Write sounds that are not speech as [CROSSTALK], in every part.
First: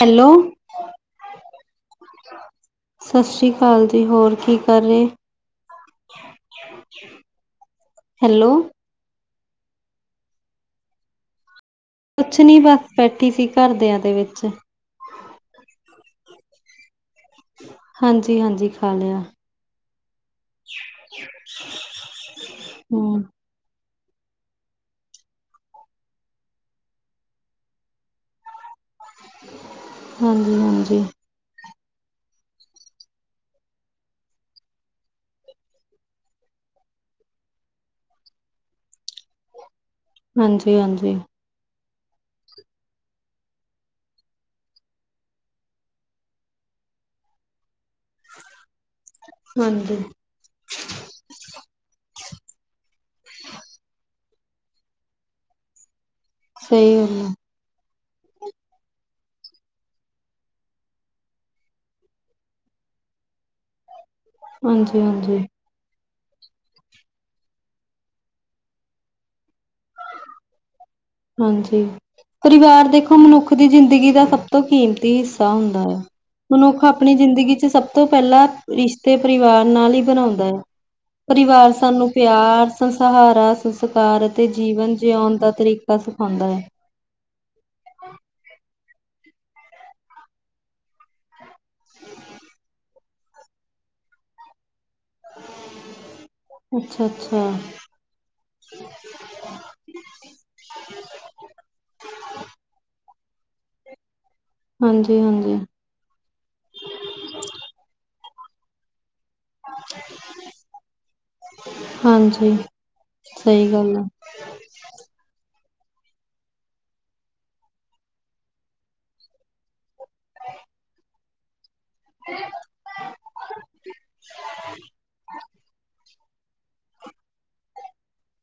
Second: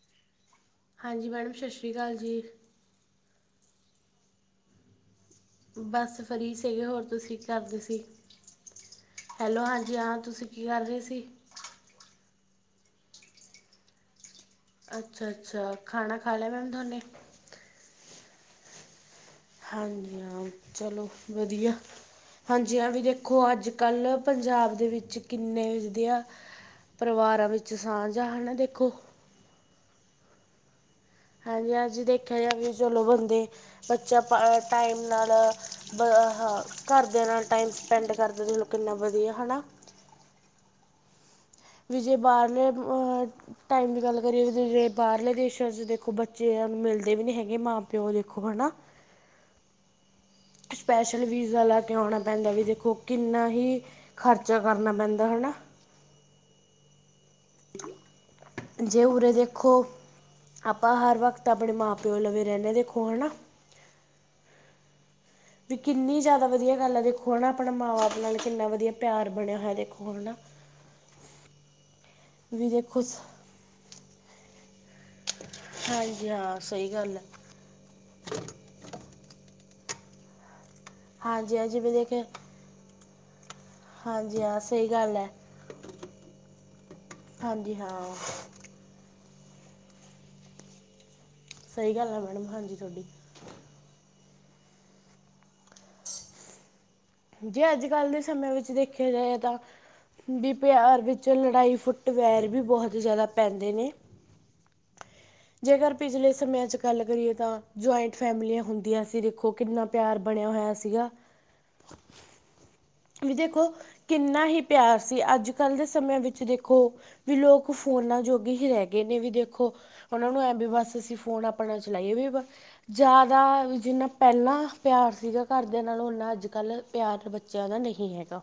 Hello ਹਾਂਜੀ madam ਸਤਿ ਸ਼੍ਰੀ ਅਕਾਲ ਜੀ। ਸਤਿ ਸ਼੍ਰੀ ਅਕਾਲ ਜੀ ਹੋਰ ਕੀ ਕਰ ਰਹੇ ਬਸ ਫਰੀ ਸੀਗੇ ਹੋਰ ਤੁਸੀਂ ਕੀ ਕਰਦੇ ਸੀ ਹੈਲੋ ਹੈਲੋ ਹਾਂਜੀ ਹਾਂ, ਤੁਸੀਂ ਕੀ ਕਾਰ ਰੇ ਸੀ? ਕੁਛ ਨੀ ਬਸ ਬੈਠੀ ਸੀ ਘਰਦਿਆਂ ਦੇ ਵੇਚ। ਅੱਛਾ ਅੱਛਾ ਖਾਣਾ ਖਾ ਲੈ ਮੈਮ ਤੁਹਾਨੇ ਹਾਂਜੀ ਹਾਂਜੀ, ਖਾ ਲਿਆ। ਹਾਂਜੀ, ਹਾਂ ਚਲੋ ਵਧੀਆ। ਹਾਂਜੀ, ਆ ਵੀ ਹਮ ਦੇਖੋ ਅੱਜ ਕੱਲ ਪੰਜਾਬ ਦੇ ਵਿੱਚ ਕਿੰਨੇ ਵਿਦੇਆ- ਪਰਿਵਾਰਾਂ ਵਿੱਚ ਸਾਂਝ ਆ, ਹਨਾ ਦੇਖੋ। ਹਾਂਜੀ-ਹਾਂਜੀ। ਹਾਂਜੀ-ਹਾਂਜੀ ਦੇਖਿਆ ਜਾਵੇ ਚਲੋ ਬੰਦੇ, ਬੱਚਾ ਟਾ ਅ ਟਾਈਮ ਨਾਲ ਬ ਹ ਘਰਦਿਆਂ ਨਾਲ ਟਾਈਮ ਸਪੈਂਡ ਕਰਦੇ ਕਿੰਨਾ ਵਧੀਆ ਹੈ ਨਾ। ਹਾਂਜੀ -ਹਾਂਜੀ। ਵਿਜੈ ਬਾਰ ਨੂ [UNINTELLIGIBLE] ਟਾਈਮ ਦੀ ਗੱਲ ਕਰੀਏ ਵੀ ਜੇ ਬਾਹਰਲੇ ਦੇਸ਼ਾਂ 'ਚ ਦੇਖੋਂ ਬੱਚਿਆਂ ਨੂੰ ਮਿਲਦੇ ਵੀ ਨਹੀਂ ਹੈਗੇ ਮਾਂ- ਪਿਓ ਦੇਖੋਂ ਹੈ ਨਾ। ਹਾਂਜੀ। ਸਪੈਸ਼ਲ ਵੀਜ਼ਾ ਲਾਗ ਗਿਆ, ਆਉਣਾ ਪੈਂਦਾ ਵੀ ਦੇਖੋ ਕਿੰਨਾ ਹੀ। ਖਰਚਾ ਕਰਨਾ ਪੈਂਦਾ ਹਨਾ। ਸਹੀ ਗਲ ਆ। ਜੇ ਉਰੇ ਦੇਖੋ, ਆਪਾਂ ਹਰ ਵਕਤ ਆਪਣੇ ਮਾਂ- ਪਿਓ ਲਵੇ ਰਹਿੰਦੇ ਹਾਂ ਦੇਖੋ ਹਨਾ। ਹਾਂਜੀ- ਹਾਂਜੀ। ਵੀ ਕਿੰਨੀ ਜ਼ਿਆਦਾ ਵਧੀਆ ਗੱਲ ਹੈ, ਦੇਖੋ ਹਨਾ। ਆਪਣਾ ਮਾਂ- ਬਾਪ ਨਾਲ ਕਿੰਨਾ ਵਧੀਆ ਪਿਆਰ, ਬਣਿਆ ਹੋਇਆ ਦੇਖੋ ਹਨਾ। ਹਾਂਜੀ। ਵੀ ਪਰਿਵਾਰ ਦੇਖੋ ਸ- ਮਨੁੱਖ ਦੀ ਜ਼ਿੰਦਗੀ ਦਾ ਸਭ ਤੋਂ ਕੀਮਤੀ ਹਿੱਸਾ ਹੁੰਦਾ ਹੈ। ਹਾਂਜੀ ਹਾਂ ਮਨੁੱਖ ਸਹੀ ਆਪਣੀ ਗੱਲ ਹੈ ਜ਼ਿੰਦਗੀ ਚ ਸਭ ਸਭ ਤੋਂ ਪਹਿਲਾਂ ਰਿਸ਼ਤੇ ਪਰਿਵਾਰ ਨਾਲ ਹੀ ਬਣਾਉਂਦਾ ਹੈ। ਹਾਂਜੀ ਹਾਂ ਪਰਿਵਾਰ ਜਿਵੇਂ ਸਾਨੂੰ ਦੇਖ ਪਿਆਰ ਸੰਸਹਾਰਾ, ਸੰਸਕਾਰ ਹਾਂਜੀ ਅਤੇ ਹਾਂ ਸਹੀ ਜੀਵਨ ਗੱਲ ਹੈ ਜਿਉਣ ਦਾ ਤਰੀਕਾ ਸਿਖਾਉਂਦਾ ਹੈ। ਹਾਂਜੀ ਹਾਂ। ਸਹੀ ਗੱਲ ਆ, ਮੈਡਮ ਹਾਂਜੀ ਤੁਹਾਡੀ। ਅੱਛਾ-ਅੱਛਾ। ਪਹਿਲੇ ਸਮੇਂ ਵਿੱਚ ਦੇਖਿਆ ਜਾਏ ਤਾਂ। ਵੀ ਪਿਆਰ ਵਿੱਚ ਲੜਾਈ ਫੁੱਟਵੇਰ ਵੀ ਬਹੁਤ ਜਾਦਾ ਪੈਂਦੇ ਨੇ ਹਾਂਜੀ- ਹਾਂਜੀ। ਜੇਕਰ ਪਿਛਲੇ ਸਮਿਆਂ 'ਚ ਗੱਲ ਕਰੀਏ ਤਾਂ, ਜੁਆਇੰਟ ਫੈਮਲੀਆਂ ਹੁੰਦੀਆਂ ਸੀ। ਦੇਖੋ ਕਿੰਨਾ ਪਿਆਰ ਬਣਿਆ ਹੋਇਆ ਸੀਗਾ। ਹਾਂਜੀ। ਵੀ ਦੇਖੋ, ਸਹੀ ਗੱਲ ਆ। ਕਿੰਨਾ ਹੀ ਪਿਆਰ ਸੀ। ਅੱਜ ਕੱਲ੍ਹ ਦੇ ਸਮਿਆਂ ਵਿੱਚ ਦੇਖੋ। ਵੀ ਲੋਕ ਫੋਨਾਂ ਜੋਗੀ ਹੀ ਰਹਿ ਗਏ ਨੇ ਵੀ ਦੇਖੋ, ਉਹਨਾਂ ਨੂੰ ਐ ਵੀ ਬਸ ਅਸੀਂ ਫੋਨ ਆਪਣਾ ਚਲਾਈ ਵੀ ਵਾ ਬਸ। ਜਾਦਾ ਜਿੰਨਾ ਪੈਲਾਂ ਪਿਆਰ ਸੀਗਾ ਘਰਦਿਆਂ ਨਾਲੋਂ ਔਨਾ ਅੱਜ ਕੱਲ੍ਹ ਪਿਆਰ ਬੱਚਿਆਂ ਦਾ ਨਹੀਂ ਹੈਗਾ।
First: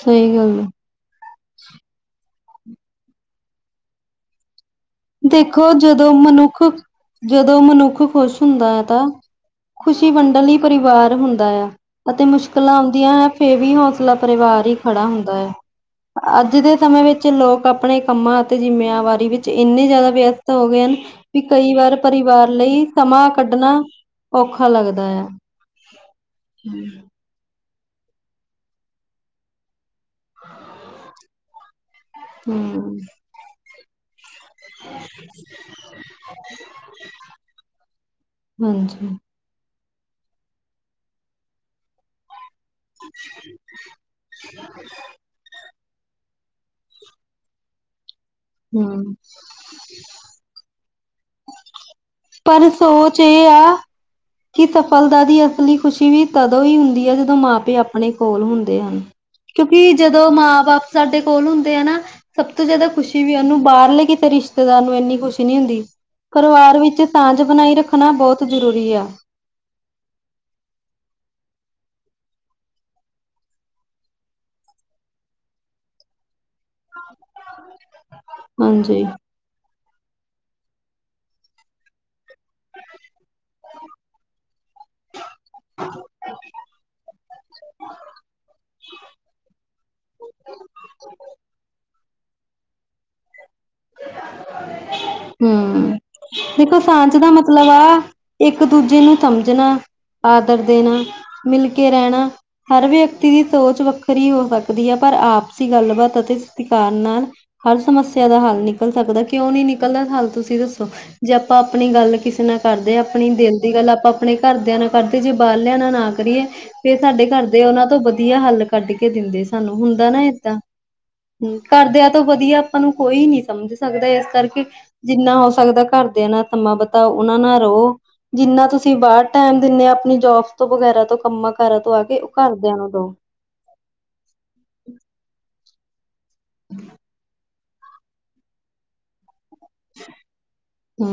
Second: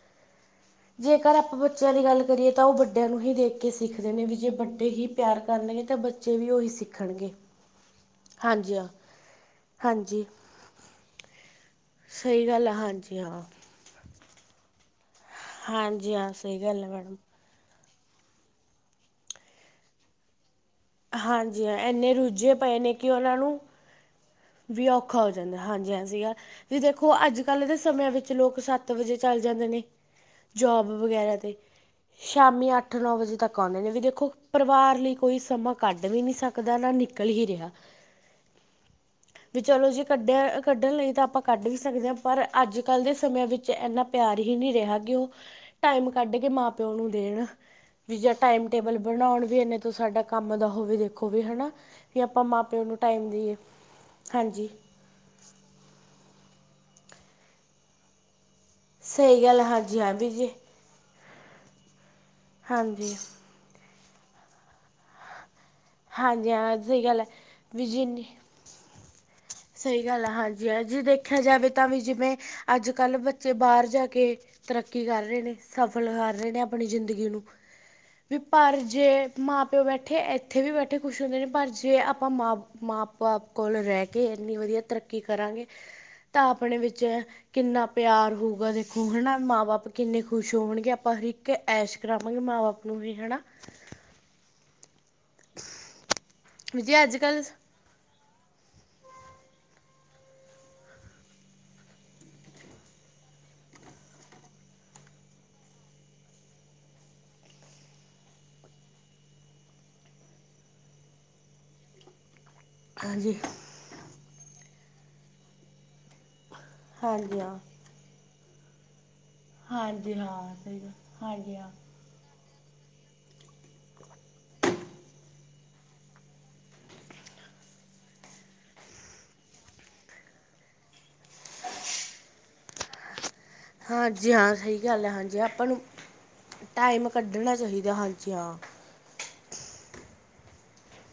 ਸਹੀ ਗੱਲ ਆ। ਜੇਕਰ ਆਪਾਂ ਬੱਚਿਆਂ ਦੀ ਗੱਲ ਕਰੀਏ, ਤਾਂ ਉਹ ਵੱਡਿਆਂ ਨੂੰ ਹੀ ਦੇਖ ਕੇ ਸਿੱਖਦੇ ਨੇ। ਵੀ ਜੇ ਬ ਦੇਖੋ ਜਦੋਂ ਸਿੱਖਣਗੇ ਮਨੁੱਖ-ਜਦੋਂ ਮਨੁੱਖ ਖ਼ੁਸ਼ ਹੁੰਦਾ ਹਾਂਜੀ ਹੈ ਹਾਂ ਤਾਂ ਖੁਸ਼ੀ ਹਾਂਜੀ ਵੰਡਣ ਲਈ ਪਰਿਵਾਰ ਹੁੰਦਾ ਹੈ ਅਤੇ ਸਹੀ ਗੱਲ ਆ ਮੁਸ਼ਕਿਲਾਂ ਹਾਂਜੀ ਆਉਂਦੀਆਂ ਹੈ ਹਾਂ ਫੇ ਵੀ ਪੂਰਾ ਪਰਿਵਾਰ ਹੀ ਖੜਾ ਹੁੰਦਾ ਹੈ। ਹਾਂਜੀ ਹਾਂ ਅੱਜ ਸਹੀ ਦੇ ਗੱਲ ਹੈ ਸਮੇਂ ਮੈਡਮ ਵਿੱਚ ਲੋਕ ਆਪਣੇ ਕੰਮਾਂ ਅਤੇ ਜ਼ਿੰਮੇਵਾਰੀ ਵਿੱਚ ਇੰਨੇ ਜ਼ਿਆਦਾ ਵਿਅਸਤ ਹੋ ਗਏ ਹਨ। ਵੀ ਹਾਂਜੀ ਕਈ ਹਾਂ ਵਾਰ ਇੰਨੇ ਪਰਿਵਾਰ ਰੁੱਝੇ ਪਏ ਲਈ ਨੇ ਕਿ ਸਮਾਂ ਉਹਨਾਂ ਨੂੰ ਕੱਢਣਾ ਔਖਾ ਵੀ ਲੱਗਦਾ ਔਖਾ ਆ। ਹੋ ਜਾਂਦਾ। ਹਾਂਜੀ- ਹਾਂਜੀ ਤੱਸੀ ਵੀ ਦੇਖੋਂ ਅੱਜ ਪਹਿਲੇ ਦੇ ਸਮਿਆਂ ਵਿੱਚ, ਲੋਕ ਸੱਤ ਵਜੇ ਚੱਲ ਜਾਂਦੇ ਨੇ ਜੋਬ ਵਗੈਰਾ ਤੇ। ਸ਼ਾਮੀ ਅੱਠ, ਹੂੰ, ਨੌ ਵਜੇ ਤੱਕ ਆਉਂਦੇ ਨੇ, ਵੀ ਦੇਖੋ। ਪਰਿਵਾਰ ਲਈ ਕੋਈ ਸਮਾਂ ਕੱਢ ਵੀ ਨਹੀਂ ਸਕਦਾ, ਨਾ ਨਿਕਲ ਹੀ ਰਿਹਾ। ਹਾਂਜੀ। ਵੀ ਚਲੋ ਜੇ ਕੱਢਿਆ, ਕੱਢਣ ਲਈ ਤਾਂ ਆਪਾਂ ਕੱਢ ਵੀ ਸਕਦੇ ਹਾਂ। ਪਰ ਅੱਜ ਕੱਲ ਦੇ ਸਮਿਆਂ ਵਿੱਚ ਇੰਨਾ ਪਿਆਰ ਹੀ ਨਹੀਂ ਰਿਹਾ। ਕਿ ਉਹ, ਟਾਈਮ ਕੱਢ ਕੇ ਮਾਂ- ਪਿਓ ਨੂੰ ਦੇਣ। ਵੀ ਜਾਂ ਟਾਈਮ ਟੇਬਲ ਹੂੰ ਬਣਾਉਣ ਵੀ ਇਨੇ ਤੋਂ ਸਾਡਾ ਕੰਮ ਦਾ ਉਹ ਵੀ ਦੇਖੋ ਵੀ ਹਨਾ। ਵੀ ਆਪਾਂ ਮਾਂ- ਪਰ ਪਿਓ ਨੂੰ ਸੋਚ ਟਾਈਮ ਇਹ ਦੇਈਏ। ਆ ਕਿ ਹਾਂਜੀ ਸਫਲਤਾ ਦੀ ਅਸਲੀ ਖੁਸ਼ੀ ਵੀ ਤਦੋਂ ਹੀ ਹੁੰਦੀ ਹੈ। ਜਦੋਂ ਮਾਂਪੇ ਆਪ, ਆਪਣੇ ਕੋਲ ਹੁੰਦੇ ਹੈ। ਠੀਕ ਹੈ, ਸਹੀ ਗੱਲ ਹੈ, ਕਿਉਂਕਿ ਹਾਂਜੀ ਹਾਂ ਜਦੋਂ ਵੀਰ ਜੀ ਮਾਂ- ਬਾਪ ਸਾਡੇ ਕੋਲ ਹੁੰਦੇ ਆ ਨਾ, ਸਭ ਤੋਂ ਜ਼ਿਆਦਾ ਹਾਂਜੀ ਖੁਸ਼ੀ ਵੀ ਉਹਨੂੰ, ਬਾਹਰਲੇ ਕਿਤੇ ਰਿਸ਼ਤੇਦਾਰ ਨੂੰ ਇੰਨੀ ਖੁਸ਼ੀ ਨਹੀਂ ਹੁੰਦੀ। ਹਾਂਜੀ ਹਾਂ ਪਰਿਵਾਰ ਵਿੱਚ, ਸਹੀ ਗੱਲ ਹੈ ਸਾਂਝ ਬਣਾਈ ਵੀ ਰੱਖਣਾ ਜਿੰਨੀ ਬਹੁਤ ਜ਼ਰੂਰੀ ਆ। ਸਹੀ ਗੱਲ ਆ, ਹਾਂਜੀ। ਆ ਜੇ' ਦੇਖਿਆ ਜਾਵੇ ਤਾਂ ਵੀ ਜਿਵੇਂ ਅੱਜ ਕੱਲ੍ਹ ਬੱਚੇ ਬਾਹਰ ਜਾ ਕੇ ਤਰੱਕੀ ਕਰ ਰਹੇ ਨੇ' ਸਫਲ ਕਰ ਰਹੇ ਨੇ ਆਪਣੀ ਜ਼ਿੰਦਗੀ ਨੂੰ, ਵੀ ਪਰ ਜੇ ਹਾਂਜੀ। ਮਾਂ- ਪਿਓ ਬੈਠੇ, ਇੱਥੇ ਵੀ ਬੈਠੇ ਖੁਸ਼ ਹੁੰਦੇ ਨੇ ਪਰ ਜੇ ਆਪਾਂ ਮਾਂ -ਮਾਂ ਆਪ ਕੋਲ ਰਹਿ ਕੇ, ਏਨੀ ਵਧੀਆ ਤਰੱਕੀ ਕਰਾਂਗੇ ਤਾਂ ਆਪਣੇ ਵਿੱਚ ਕਿੰਨਾ ਪਿਆਰ ਹੋਊਗਾ ਦੇਖੋ। ਹਨਾ ਮਾਂ ਬਾਪ ਕਿੰਨੇ ਖੁਸ਼ ਹੋਣਗੇ ਆਪਾਂ ਇੱਕ ਐਸੇ, ਕਰਾਵਾਂਗੇ ਮਾਂ- ਬਾਪ ਨੂੰ ਵੀ ਹਨਾਂ। ਹੂੰ, ਦੇਖੋ ਜੀ ਸਾਂਝ ਅੱਜ ਦਾ ਕੱਲ੍ਹ ਮਤਲਬ ਆ। ਇੱਕ ਦੂਜੇ ਨੂੰ ਸਮਝਣਾ, ਆਦਰ ਦੇਣਾ, ਮਿਲ ਕੇ ਰਹਿਣਾ। ਹਰ ਵਿਅਕਤੀ ਦੀ ਸੋਚ ਵੱਖਰੀ ਹੋ ਸਕਦੀ ਹੈ। ਪਰ ਆਪਸੀ ਗੱਲਬਾਤ ਅਤੇ ਸਤਿਕਾਰ ਨਾਲ ਹਰ ਸਮੱਸਿਆ ਦਾ ਹੱਲ ਨਿਕਲ ਸਕਦਾ ਕਿਉਂ ਨੀ ਨਿਕਲਦਾ ਹੱਲ ਤੁਸੀਂ ਦੱਸੋ। ਜੇ ਆਪਾਂ ਆਪਣੀ ਗੱਲ ਕਿਸੇ ਨਾਲ ਕਰਦੇ ਆ। ਆਪਣੀ ਹਾਂਜੀ ਦਿਲ ਦੀ ਗੱਲ ਆਪਾਂ ਆਪਣੇ ਘਰਦਿਆਂ ਨਾਲ ਕਰਦੇ ਜੇ ਬਾਹਰ ਲਿਆ ਨਾਲ ਨਾ ਕਰੀਏ ਫੇਰ ਸਾਡੇ ਹਾਂਜੀ ਘਰ ਹਾਂ ਦੇ ਉਹਨਾਂ ਤੋਂ' ਵਧੀਆ ਹੱਲ ਕੱਢ ਕੇ ਦਿੰਦੇ ਸਾਨੂੰ, ਹੁੰਦਾ ਹਾਂਜੀ ਨਾ ਹਾਂ ਏਦਾਂ ਸਹੀ ਗੱਲ ਹਾਂਜੀ ਹਾਂ ਕਰਦਿਆਂ ਤੋਂ ਵਧੀਆ ਆਪਾਂ ਨੂੰ ਕੋਈ ਨੀ ਸਮਝ ਸਕਦਾ, ਇਸ ਕਰਕੇ ਜਿੰਨਾ ਸਕਦਾ ਘਰਦਿਆਂ ਨਾਲ ਸਮਾਂ ਬਿਤਾਓ ਉਹਨਾਂ ਨਾਲ਼ ਰਹੋਂ। ਜਿੰਨਾ ਤੁਸੀਂ ਬਾਹਰ ਟੈਮ ਦਿਨੇ ਆ ਆਪਣੀ ਜੋਬ ਤੋਂ ਵਗੈਰਾ ਤੋਂ ਕੰਮਾਂ ਕਾਰਾਂ ਤੋਂ ਆ ਕੇ, ਉਹ ਘਰਦਿਆਂ ਨਾਲ ਬਾਓ। ਹਾਂਜੀ ਹਾਂ ਸਹੀ ਗੱਲ ਹੈ ਹਾਂਜੀ, ਆਪਾਂ ਨੂੰ ਟਾਈਮ ਕੱਢਣਾ ਚਾਹੀਦਾ ਹਾਂਜੀ ਹਾਂ। ਹੂੰ।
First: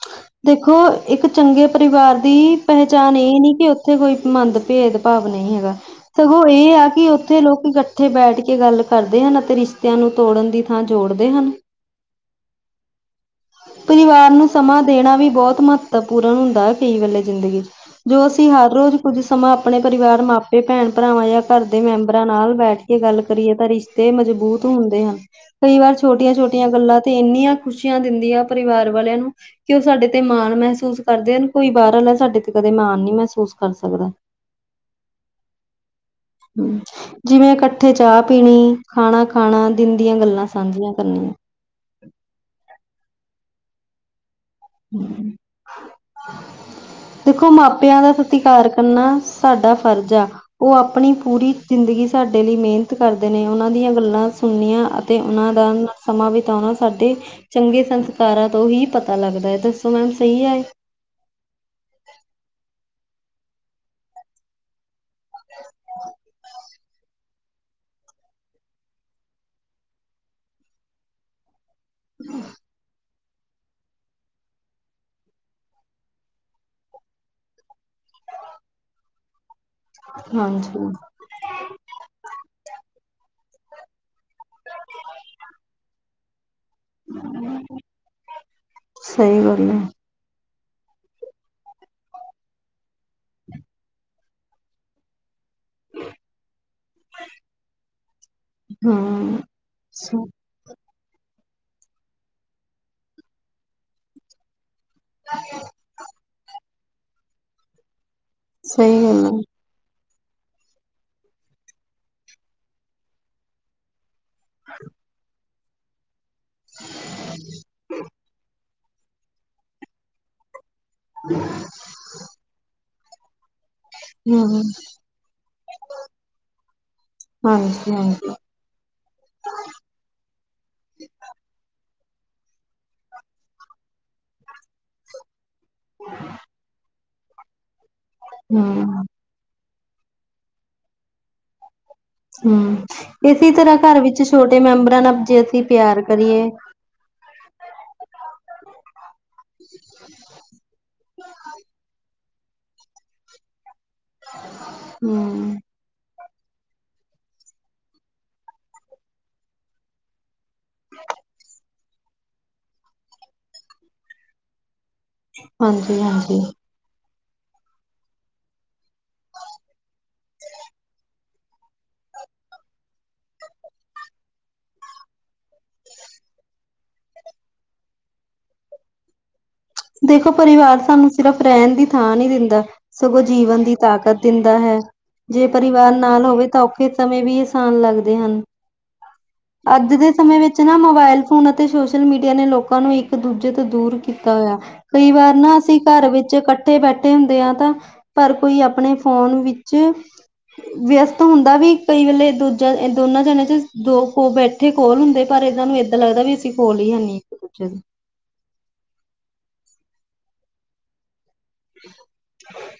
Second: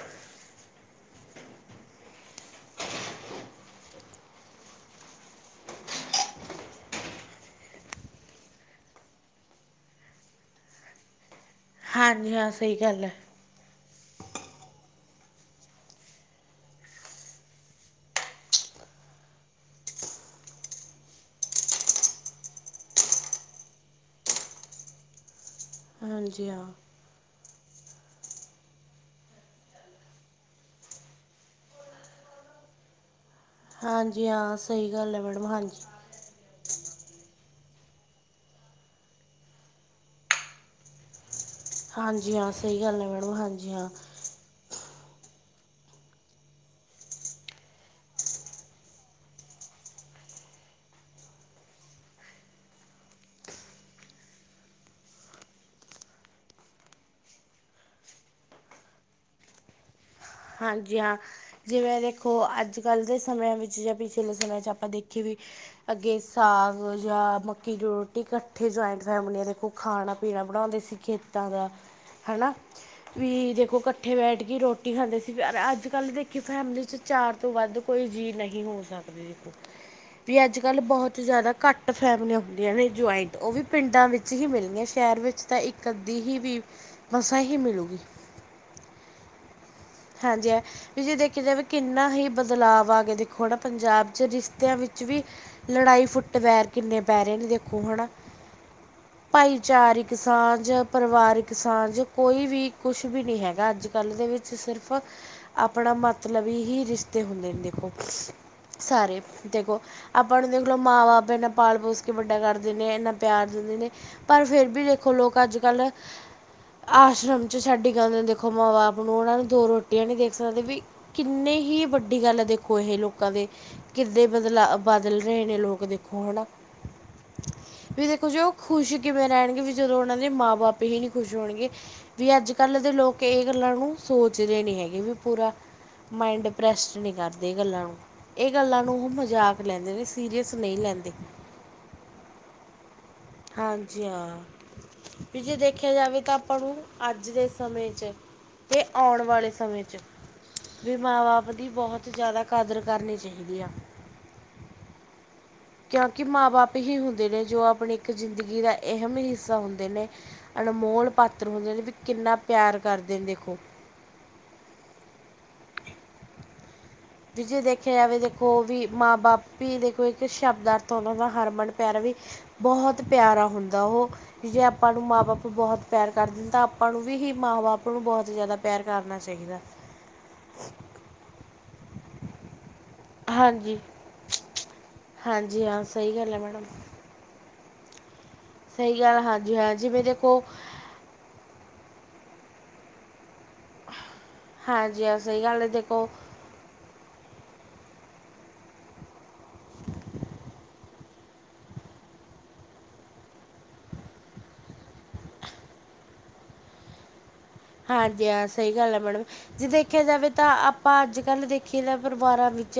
ਹਾਂ। ਦੇਖੋ, ਇੱਕ ਚੰਗੇ ਪਰਿਵਾਰ ਦੀ ਪਹਿਚਾਣ ਇਹ ਨੀ ਕਿ ਉੱਥੇ ਕੋਈ ਮੰਦ ਭੇਦ ਭਾਵ ਨਹੀਂ ਹੈਗਾ ਸਗੋਂ ਇਹ ਆ ਕਿ ਉੱਥੇ ਲੋਕ ਇਕੱਠੇ ਬੈਠ ਕੇ ਗੱਲ ਕਰਦੇ ਹਨ। ਨਾ ਕੀ ਰਿਸ਼ਤਿਆਂ ਨੂੰ ਤੋੜਨ ਦੀ। ਹਾਂ ਜੋੜਦੇ ਹਨ। ਹਾਂਜੀ। ਹਾਂ, ਸਹੀ ਗੱਲ ਹੈ। ਪਰਿਵਾਰ ਨੂੰ ਸਮਾਂ ਦੇਣਾ ਵੀ ਬਹੁਤ ਮਹੱਤਵਪੂਰਨ ਹੁੰਦਾ ਹੈ, ਕਈ ਵੇਲੇ ਜ਼ਿੰਦਗੀ ਚ। ਜੋ ਅਸੀਂ ਹਰ ਰੋਜ਼ ਕੁੱਝ ਸਮਾਂ ਆਪਣੇ ਪਰਿਵਾਰ, ਮਾਪੇ, ਭੈਣ- ਭਰਾਵਾਂ, ਜਾਂ ਘਰ ਦੇ ਮੈਂਬਰਾਂ ਨਾਲ ਬੈਠ ਕੇ ਗੱਲ ਕਰੀਏ ਤਾਂ ਰਿਸ਼ਤੇ ਮਜ਼ਬੂਤ ਹੁੰਦੇ ਹਨ। ਕਈ ਵਾਰ ਛੋਟੀਆਂ- ਹਾਂਜੀ ਛੋਟੀਆਂ ਹਾਂ ਗੱਲਾਂ ਤੇ ਇੰਨੀਆਂ। ਖੁਸ਼ੀਆਂ ਦਿੰਦੀ ਆ ਪਰਿਵਾਰ ਵਾਲਿਆਂ ਨੂੰ। ਕਿ ਉਹ ਸਾਡੇ ਤੇ ਮਾਣ ਮਹਿਸੂਸ ਕਰਦੇ ਹਨ ਕੋਈ ਬਾਹਰਾ ਸਾਡੇ ਤੇ ਕਦੇ ਮਾਣ ਨ ਮਹਿਸੂਸ ਕਰ ਸਕਦਾ। ਹਾਂਜੀ ਹਾਂ, ਸਹੀ ਗੱਲ ਹੈ ਮੈਡਮ, ਹਾਂਜੀ। [UNINTELLIGIBLE] ਜਿਵੇਂ ਇਕੱਠੇ ਚਾਹ ਪੀਣੀ, ਖਾਣਾ ਖਾਣਾ, ਦਿਨ ਦੀਆਂ ਗੱਲਾਂ ਸਾਂਝੀਆਂ ਕਰਨੀਆਂ। ਹਾਂਜੀ ਹਾਂ ਸਹੀ ਗੱਲ ਹੈ, ਮੈਡਮ ਹਾਂਜੀ ਹਾਂ ਹਮ [UNINTELLIGIBLE] [INAUDIBLE] ਦੇਖੋ ਮਾਪਿਆਂ ਦਾ ਸਤਿਕਾਰ ਕਰਨਾ ਸਾਡਾ ਫਰਜ਼ ਆ। ਉਹ ਆਪਣੀਂ ਪੂਰੀ ਜ਼ਿੰਦਗੀ ਸਾਡੇ ਲਈ ਮਿਹਨਤ ਕਰਦੇਂ ਨੇ ਉਹਨਾਂ ਦੀਆਂ ਗੱਲਾਂ ਸੁਣਨੀਆਂ। ਤੇ ਉਨਾਂ ਦਾ ਨਾਲ ਸਮਾਂ ਬਿਤਾਉਣਾ, ਸਾਡੇ ਚੰਗੇ ਸੰਸਕਾਰਾਂ ਤੋਂ ਹੀ ਪਤਾ ਲੱਗਦਾ ਹੈ। ਦਸਨਾ ਸ ਈ ਐ। ਹਾਂਜੀ ਹਾਂ, ਜਿਵੇਂ ਦੇਖੋ ਅੱਜ ਕੱਲ੍ਹ ਦੇ ਸਮਿਆਂ ਵਿੱਚ ਜਾਂ ਪਿਛਲੇ ਸਮੇ 'ਚ ਆਪਾਂ ਦੇਖ ਜੀ ਵੀ ਅੱਗੇ ਸਾਗ। ਜਾਂ ਮੱਕੀ ਦੀ ਰੋਟੀ ਇਕੱਠੇ ਜਆਇੰਟ ਫੈਮਲੀਆਂ ਦੇਖੋ ਖਾਣਾ ਪੀਣਾ ਬਣਾਉਂਦੇ ਸੀ ਖੇਤਾਂ ਦਾ। ਹਨਾ ਵੀ ਦੇਖੋ ਕੱਠੇ ਬੈਠ ਕੇ ਰੋਟੀ ਖਾਂਦੇ ਸੀ। ਯਾਰ ਅੱਜ ਕੱਲ ਦੇਖੀ ਫੈਮਿਲੀ ਚ ਚਾਰ ਤੋਂ ਵੱਧ ਕੋਈ ਜੀਅ ਨਹੀਂ ਹੋ ਸਕਦੇ। ਵੀ ਅੱਜ ਕੱਲ੍ਹ ਹਾਂਜੀ ਬਹੋਤ ਜ਼ਿਆਦਾ ਘੱਟ ਫੈਮਲੀਆਂ ਹੁੰਦੀਆਂ ਨੇ ਜੁਆਇੰਟ, ਉਹ ਵੀ ਪਿੰਡਾਂ ਵਿੱਚ ਹੀ ਮਿਲਣੀਆਂ, ਸ਼ਹਿਰ ਵਿੱਚ ਤਾਂ ਇੱਕ ਕਦੀ ਹੀ ਵੀ ਮਸਾਂ ਹੀ ਮਿਲੇਗੀ। ਸਹੀ ਗੱਲ ਐ। ਹਾਂਜੀ ਇਹ। ਵੀ ਜਿਹ ਦੇਖਿਆ ਜਾਵੇ ਵੀ ਕਿੰਨਾ ਹੀ ਬਦਲਾਵ ਆ ਗਿਆ ਦੇਖੋ ਹਨ ਨਾ ਪੰਜਾਬ ਚ ਰਿਸ਼ਤਿਆਂ ਵਿੱਚ ਵੀ ਲੜਾਈ ਫੁੱਟਵੈਰ ਕਿੰਨੇ ਪੈਰੇ ਨੇ ਦੇਖੋ ਹਨਾ। ਹਮ ਸ ਭਾਈਚਾਰਿਕ ਸਾਂਝ ਪਰਿਵਾਰਿਕ ਸਾਂਝ ਕੋਈ ਵੀ ਕੁਛ ਵੀ ਨੀ ਹੈਗਾ ਅੱਜ-ਕੱਲ੍ਹ ਦੇ ਵਿੱਚ ਸਿਰਫ ਫ ਆਪਣਾ ਮਤਲਬਹੀ ਹੀ ਰਿਸ਼ਤੇ ਹੁੰਦੇ ਨੇ ਦੇਖੋ। ਸਹੀ ਸਾਰੇ ਗੱਲ ਹੈ ਦੇਖੋ ਆਪਾਂ ਨੂੰ ਦੇਖ ਲਓ, ਮਾਂ ਬਾਪ ਇੰਨਾ ਪਾਲ ਪੋਸ ਕੇ ਵੱਡਾ ਕਰਦੇ ਨੇ ਇੰਨਾ ਪਿਆਰ ਦਿੰਦੇ ਨੇ। ਪਰ ਫਿਰ ਵੀ ਦੇਖੋ ਲੋਕ ਅੱਜ ਕੱਲ ਆਸ਼ਰਮ ਚ ਛੱਡੀ ਕੇ ਆਂਦੇ ਦੇਖੋ ਮਾਂ ਬਾਪ ਨੂੰ ਉਹਨਾਂ ਨੂੰ ਦੋ ਰੋਟੀਆਂ ਨਹੀਂ ਦੇਖ ਸਕਦੇ ਵੀ ਕਿੰਨੇ ਹੀ ਵੱਡੀ ਗੱਲ ਐ ਦੇਖੋ ਏਹ ਲੋਕਾਂ ਦੇ ਕਿੱੇ ਹਮ ਬਦਲਾਅ ਬਦਲ ਰਹੇ ਨੇ ਲੋਕ -ਲੋਕ ਦੇਖੋ ਹੈ ਨਾ ਹਾਂਜੀ ਵੀ ਦੇਖੋ ਹਾਂਜੀ ਜ ਖੁਸ਼ ਕਿਵੇਂ ਰਹਿਣਗੇ ਵੀ ਜਦੋਂ ਉਹਨਾਂ ਦੇ ਮਾਂ ਬਾਪ ਹੀ ਨੀ ਖੁਸ਼ ਹੋਣਗੇ। ਵੀ ਅੱਜ ਕੱਲ੍ਹ ਦੇ ਲੋਕ, ਇਹ ਗੱਲਾਂ ਨੂੰ ਸੋਚ ਜਿਹਦੇ ਨਹੀਂ ਹੈਗੇ ਵੀ ਪੂਰਾ, ਮਾਇੰਡ ਡਿਪਰੈਸਡ ਨਹੀਂ ਕਰਦੇ ਇਹ ਗੱਲਾਂ ਨੂੰ ਇਹ ਗੱਲਾਂ ਹਮ ਨੂੰ ਉਹ ਮਜ਼ਾਕ ਲੈਂਦੇ ਨੇ ਸੀਰੀਅਸ ਨਈ ਲੈਂਦੇ। ਹਮ ਇਸੇ ਤਰ੍ਹਾਂ ਘਰ ਹਾਂਜੀ ਵਿੱਚ ਹਾਂ ਛੋਟੇ ਮੈਂਬਰਾਂ ਨਾਲ ਜੇ ਵੀ ਅਸੀਂ ਦੇਖਿਆ ਪਿਆਰ ਜਾਵੇ ਤਾਂ ਕਰੀਏ। ਆਪਾਂ ਨੂੰ ਅੱਜ ਦੇ ਸਮੇਂ ਚ ਇਹ ਆਉਣ ਵਾਲੇ ਸਮੇਂ 'ਚ, ਵੀ ਮਾਂ-ਬਾਪ ਦੀ ਬਹੁਤ ਜ਼ਿਆਦਾ ਕਾਦਰ ਕਰਨੀ ਚਾਹੀਦੀ ਆ। ਹੁ। ਕਿਉਂਕਿ ਮਾਂ ਬਾਪ ਹੀ ਹੁੰਦੇ ਨੇ ਜੋ ਆਪਣੀ ਇੱਕ ਜ਼ਿੰਦਗੀ ਦਾ ਅਹਿਮ ਹੀ ਹਿੱਸਾ ਹੁੰਦੇ ਨੇ। ਅਨਮੋਲ ਪਾਤਰੋ ਹੁੰਦੇ ਨੇ ਵੀ ਕਿੰਨਾ ਪਿਆਰ ਕਰਦੇ ਨੇ ਦੇਖੋ। ਹਾਂਜੀ-ਹਾਂਜੀ ਵੀ ਜੇ ਦੇਖਿਆ ਜਾਵੇ ਦੇਖੋ ਵੀ ਮਾਂ ਬਾਪ ਹੀ ਦੇਖੇ ਇਕ ਸ਼ਬਦ ਅਥ ਉਹਨਾਂ ਦਾ ਹਰਮਨ ਪਿਆਰਾ ਵੀ ਬਹੁਤ ਪਿਆਰਾ ਹੁੰਦਾ ਉਹ ਜੇ ਆਪਾਂ ਨੂੰ ਮਾਂ-ਬਾਪ ਬੌਤ ਪਿਆਰ ਕਰਦੇ ਨੇ ਤਾਂ ਆਪਾਂ ਨੂੰ ਵੀ ਹੀ ਮਾਂ-ਬਾਪ ਨੂੰ ਬੌਤ ਜਾਦਾ ਪਿਆਰ ਕਰਨਾ ਚਾਹੀਦਾ। ਦੇਖੋ ਪਰਿਵਾਰ ਸਾਨੂੰ ਸਿਰਫ਼ ਰਹਿਣ ਦੀ ਥਾਂ ਨਹੀਂ ਦਿੰਦਾ, ਸਗੋਂ ਜੀਵਨ ਦੀ ਹਾਂਜੀ ਤਾਕਤ ਦਿੰਦਾ ਹੈ ਜੇ ਹਾਂਜੀ ਹਾਂ ਪਰਿਵਾਰ ਸਹੀ ਨਾਲ ਗੱਲ ਹੈ ਹੋਵੇ ਤਾਂ ਮੈਡਮ ਔਖੇ ਸਮੇ ਵੀ ਆਸਾਨ ਲੱਗਦੇ ਹਨ। ਸਹੀ ਗੱਲ ਹਾਂਜੀ ਹਾਂ ਅੱਜ ਜਿਵੇਂ ਦੇ ਸਮੇਂ ਦੇਖੋ ਵਿੱਚ ਨਾ ਮੋਬਾਇਲ ਫੋਨ ਅਤੇ ਸੋਸ਼ਲ ਮੀਡੀਆ ਨੇ ਲੋਕਾਂ ਨੂੰ ਇੱਕ ਦੂਜੇ ਤੋਂ ਦੂਰ ਕੀਤਾ ਹੋਇਆ। ਹਾਂਜੀ ਕਈ ਹਾਂ ਵਾਰ ਸਹੀ ਨਾ ਗੱਲ ਹੈ ਅਸੀਂ ਦੇਖੋ ਘਰ ਵਿੱਚ ਕੱ ਤੇ ਬੈਠੇ ਹੁੰਦੇ ਆ ਤਾਂ ਪਰ ਕੋਈ ਆਪਣੇ ਫੋਨ ਵਿੱਚ ਵਿਅਸਤ ਹੁੰਦਾ ਵੀ ਕਈ ਵੇਲੇ ਦੂਜਾ ਦੋਨਾਂ ਜਣੇ ਚ ਦੋ ਕੋ ਬੈ ਕੱਠੇ ਕੋਲ ਹੁੰਦੇ ਪਰ ਇਹਨਾਂ ਨੂੰ ਏਦਾਂ ਲੱਗਦਾ ਵੀ ਅਸੀਂ ਕੋਲ ਹੀ ਹੈਨੀ ਇੱਕ ਦੂਜੇ ਦੇ ਹਾਂਜੀ, ਹਾਂ ਸਹੀ ਗੱਲ ਐ। ਮੈਡਮ ਜੇ ਦੇਖਿਆ ਜਾਵੇ ਤਾਂ ਆਪਾਂ ਅੱਜ ਕੱਲ ਦੇਖੀਏ ਅਖਬਾਰਾਂ ਵਿੱਚ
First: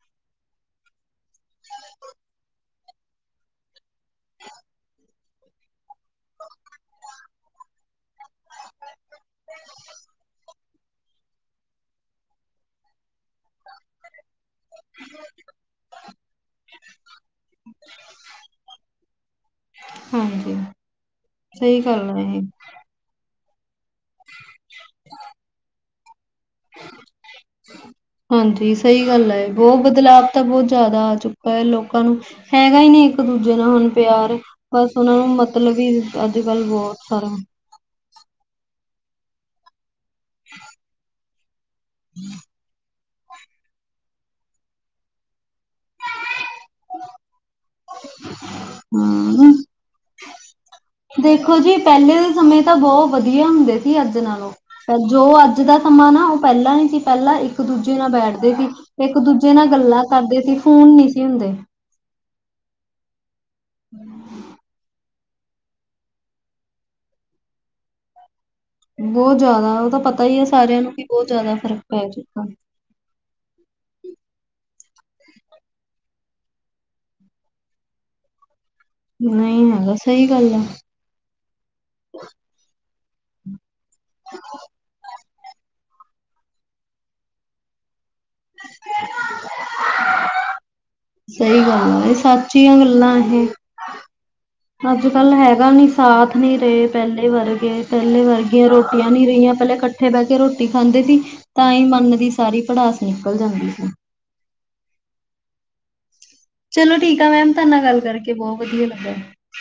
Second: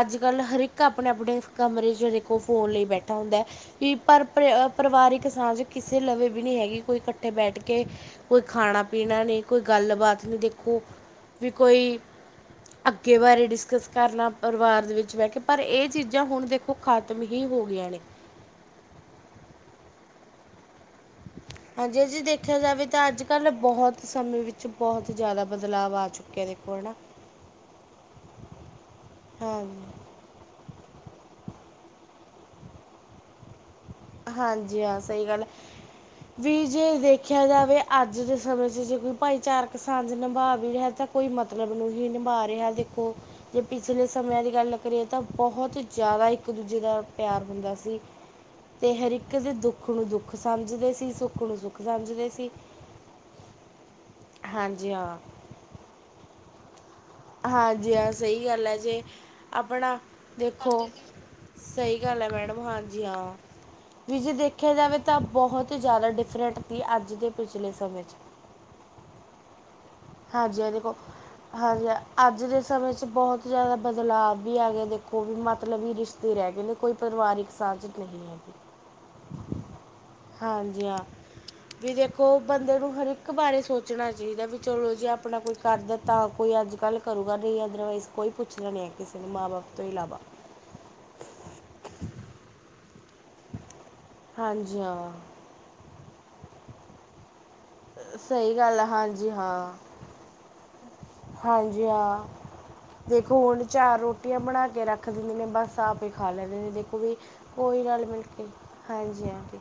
ਅੱਜ ਕੱਲ੍ਹ ਹਰ ਇੱਕ ਆਪਣੇ-ਆਪਣੇ ਕਮਰੇ ਚ ਦੇਖੋ ਫੋਨ ਲਈ ਬੈਠਾ ਹੁੰਦਾ। ਕਿ ਪਰ ਪਰ ਪਰਿਵਾਰਿਕ ਸਾਂਝ ਕਿਸੇ ਲਵੇ ਵੀ ਨੀ ਹੈਗੀ, ਕੋਈ ਇਕੱਠੇ ਬੈਠ ਕੇ ਕੋਈ ਖਾਣਾ- ਪੀਣਾ ਨਹੀਂ, ਕੋਈ ਗੱਲਬਾਤ ਨਹੀਂ ਦੇਖੋ, ਵੀ ਕੋਈ ਅੱਗੇ ਬਾਰੇ ਡਿਸਕਸ ਕਰਨਾ ਪਰਿਵਾਰ ਦੇ ਵਿੱਚ ਬਹਿ ਕੇ ਪਰ ਇਹ ਚੀਜ਼ਾਂ ਹੁਣ ਦੇਖੋ ਖਤਮ ਹੀ ਹੋ ਰਹੀਆ ਨੇ। ਹਾਂਜੀ ਸਹੀ ਹਾਂਜੀ ਗੱਲ ਜੀ ਹੈ ਇਹ। ਦੇਖਿਆ ਜਾਵੇ ਤਾਂ ਅੱਜ ਕੱਲ੍ਹ ਬੋਹਤ ਸਮੇਂ ਵਿੱਚ ਬੋਹਤ ਜਾਦਾ ਬਦਲਾਵ ਆ ਚੁੱ ਹਾਂਜੀ, ਸਹੀ ਗੱਲ ਏ ਬਹੁਤ ਹਾਂਜੀ ਬਦਲਾਵ ਤਾ ਬਹੁਤ ਜਾਦਾ ਆ ਚੁੱਕਾ ਹੈ ਲੋਕਾਂ ਨੂੰ ਹੈਗਾ ਹੀ ਨਹੀ ਇੱਕ ਦੂਜੇ ਨਾਲ ਹੁਣ ਪਿਆਰ, ਹਾਂਜੀ ਬਸ ਹਾਂ ਉਹਨਾਂ ਸਹੀ ਨੂੰ ਗੱਲ ਹੈ। ਮਤਲਬ ਹੀ ਅੱਜ -ਕੱਲ ਵੀ ਬਹੁਤ ਜੇ ਸਾਰਾ। ਦੇਖਿਆ ਜਾਵੇ ਅੱਜ ਦੇ ਸਮੇਂ 'ਚ ਜੇ ਕੋਈ ਭਾਈਚਾਰਕ ਸਾਂਝ ਨਿਭਾ ਵੀ ਰਿਹਾ ਤਾਂ ਕੋਈ ਮ ਮਤਲਬ ਨੂੰ ਹੀ ਨਿਬਾਹ ਰੇ ਆ ਜੀ। ਜੇ ਪਿਛਲੇ ਸਮਿਆਂ ਦੀ ਗੱਲ ਕਰੀਏ ਤਾਂ ਬੋਤ ਜ਼ਿਆਦਾ ਇੱਕ ਦੂਜੇ ਦਾ ਪਿਆਰ ਬ ਸੀ ਤੇ ਹਰ ਇੱਕ ਦੇ ਦੁੱਖ ਨੂੰ ਦੁੱਖ ਸਮਝਦੇ ਸੀ। ਸੁੱਖ ਦੇਖੋ ਨੂੰ ਜੀ ਸੁੱਖ ਪਹਿਲੇ ਸਮਝਦੇ ਦੇ ਸੀ ਸਮੇਂ ਤਾਂ ਬੋਹ ਵਧੀਆ ਹੁੰਦੇ ਸੀ ਅੱਗੇ ਹਾਂਜੀ ਨਾਲੋਂ ਹਾਂ ਜੋ ਅੱਜ ਦਾ ਸਮਾਂ ਨਾ ਉਹ ਪਹਿਲਾਂ ਨੀ ਸੀ। ਪਹਿਲਾਂ ਇੱਕ ਦੂਜੇ ਹਾਂਜੀ ਨਾਲ ਹਾਂ ਸਹੀ ਬੈਠਦੇ ਗੱਲ ਸੀ ਹੈ ਜੇ ਇੱਕ ਦੂਜੇ ਨਾਲ ਆਪਣਾ ਗੱਲਾਂ ਕਰਦੇ ਸੀ ਦੇਖੋ ਫੋਨ ਨੀ ਸੀ ਹੁੰਦੇ। ਸਹੀ ਗੱਲ ਹੈ ਮੈਡਮ, ਹਾਂਜੀ ਹਾਂ। ਵੀਰ ਜੀ ਦੇਖਿਆ ਜਾਵੇ ਤਾਂ ਬਹੁਤ ਹੀ ਜ਼ਿਆਦਾ ਡਿਫਰੈਂਟ ਸੀ ਅੱਜ ਦੇ ਪਿਛਲੇ ਸਮੇਂ ਚ ਬੌਤ ਜਾਦਾ ਉਹਦਾ ਪਤ ਹਾਂਜੀ, ਹਾਂ ਦੇਖੋ ਹਾਂਜੀ ਹ ਅੱਜ ਚੁੱਕਾ। ਦੇ ਸਮੇਂ ਚ ਬੋਤ ਜਾਦਾ ਬਦਲਾਵ ਵੀ ਹੈਗੇ ਦੇਖੋ ਵੀ ਮਤਲਬਬੀ ਰਿਸ਼ਤੇ ਰਹਿ ਗਏ ਨੇ ਕੋਈ ਪਰਿਵਾਰਿਕ ਸਾਂਝ ਨਹੀ। ਹ [UNINTELLIGIBLE] ਨਹੀਂ ਹੈਗਾ ਸਹੀ ਗੱਲ ਆ। ਵੀ ਦੇਖੋ ਬੰਦੇ ਨੂੰ ਹਰ ਇੱਕ ਬਾਰੇ ਸੋਚਣਾ ਚਾਹੀਦਾ ਵੀ ਚਲੋ ਜੇ ਆਪਣਾ ਕੋਈ ਕਰਦਾ ਤਾਂ ਕੋਈ ਅੱਜ ਕੱਲ ਕਰੇਗਾ ਨਹੀਂ ਅਦਰਵਾਈਜ਼ ਕੋਈ ਪੁੱਛਣਾ ਨੀ ਹੈ ਕਿਸੇ ਨੇ ਮਾਂ ਬਾਪ ਤੋਂ ਇਲਾਵਾ। ਸਹੀ ਗੱਲ ਆ ਇਹ ਸੱਚੀਆਂ ਗੱਲਾਂ ਇਹ ਹਾਂਜੀ ਅੱਜ ਹਾਂ ਕੱਲ ਹੈਗਾ ਨੀ ਸਾਥ ਨੀ ਰਹੇ ਪੈਲੇ ਵਰ ਤੇ ਪੈਲੇ ਸਹੀ ਵਰਗੀਆਂ ਗੱਲ ਆ ਰੋਟੀਆਂ ਨੀ ਹਾਂਜੀ ਰਈਆਂ, ਹਾਂ ਪੈਲੇ ਕੱਠੇ ਬੈ ਕੇ ਰੋਟੀ ਖਾਂਦੇ ਸੀ ਤਾਂਈ ਹਾਂਜੀ ਮਨ ਹਾਂ ਦੀ ਸਾਰੀ ਪੜਾਸ ਦੇਖੋ ਨਿਕਲ ਹੁਣ ਜਾਂਦੀ ਸੀ ਚਾਰ ਰੋਟੀਆਂ ਬਣਾ ਕੇ ਰੱਖ ਦਿੰਦੀ ਨੇ ਬਸ ਆਪ ਹੀ ਖਾ ਲੈਂਦ ਨੀ ਚਲੋ ਦੇਖੋ ਬਈ ਠੀਕ ਆ ਮੈਮ ਤੁਹਾਡੇ ਕੋਈ ਨਾਲ ਗੱਲ ਗਲ ਮਿਲ ਕਰਕੇ ਕੇ, ਬਹੁਤ ਵਧੀਆ ਲੱਗਾ ਹਾਂਜੀ-ਹਾਂਜੀ।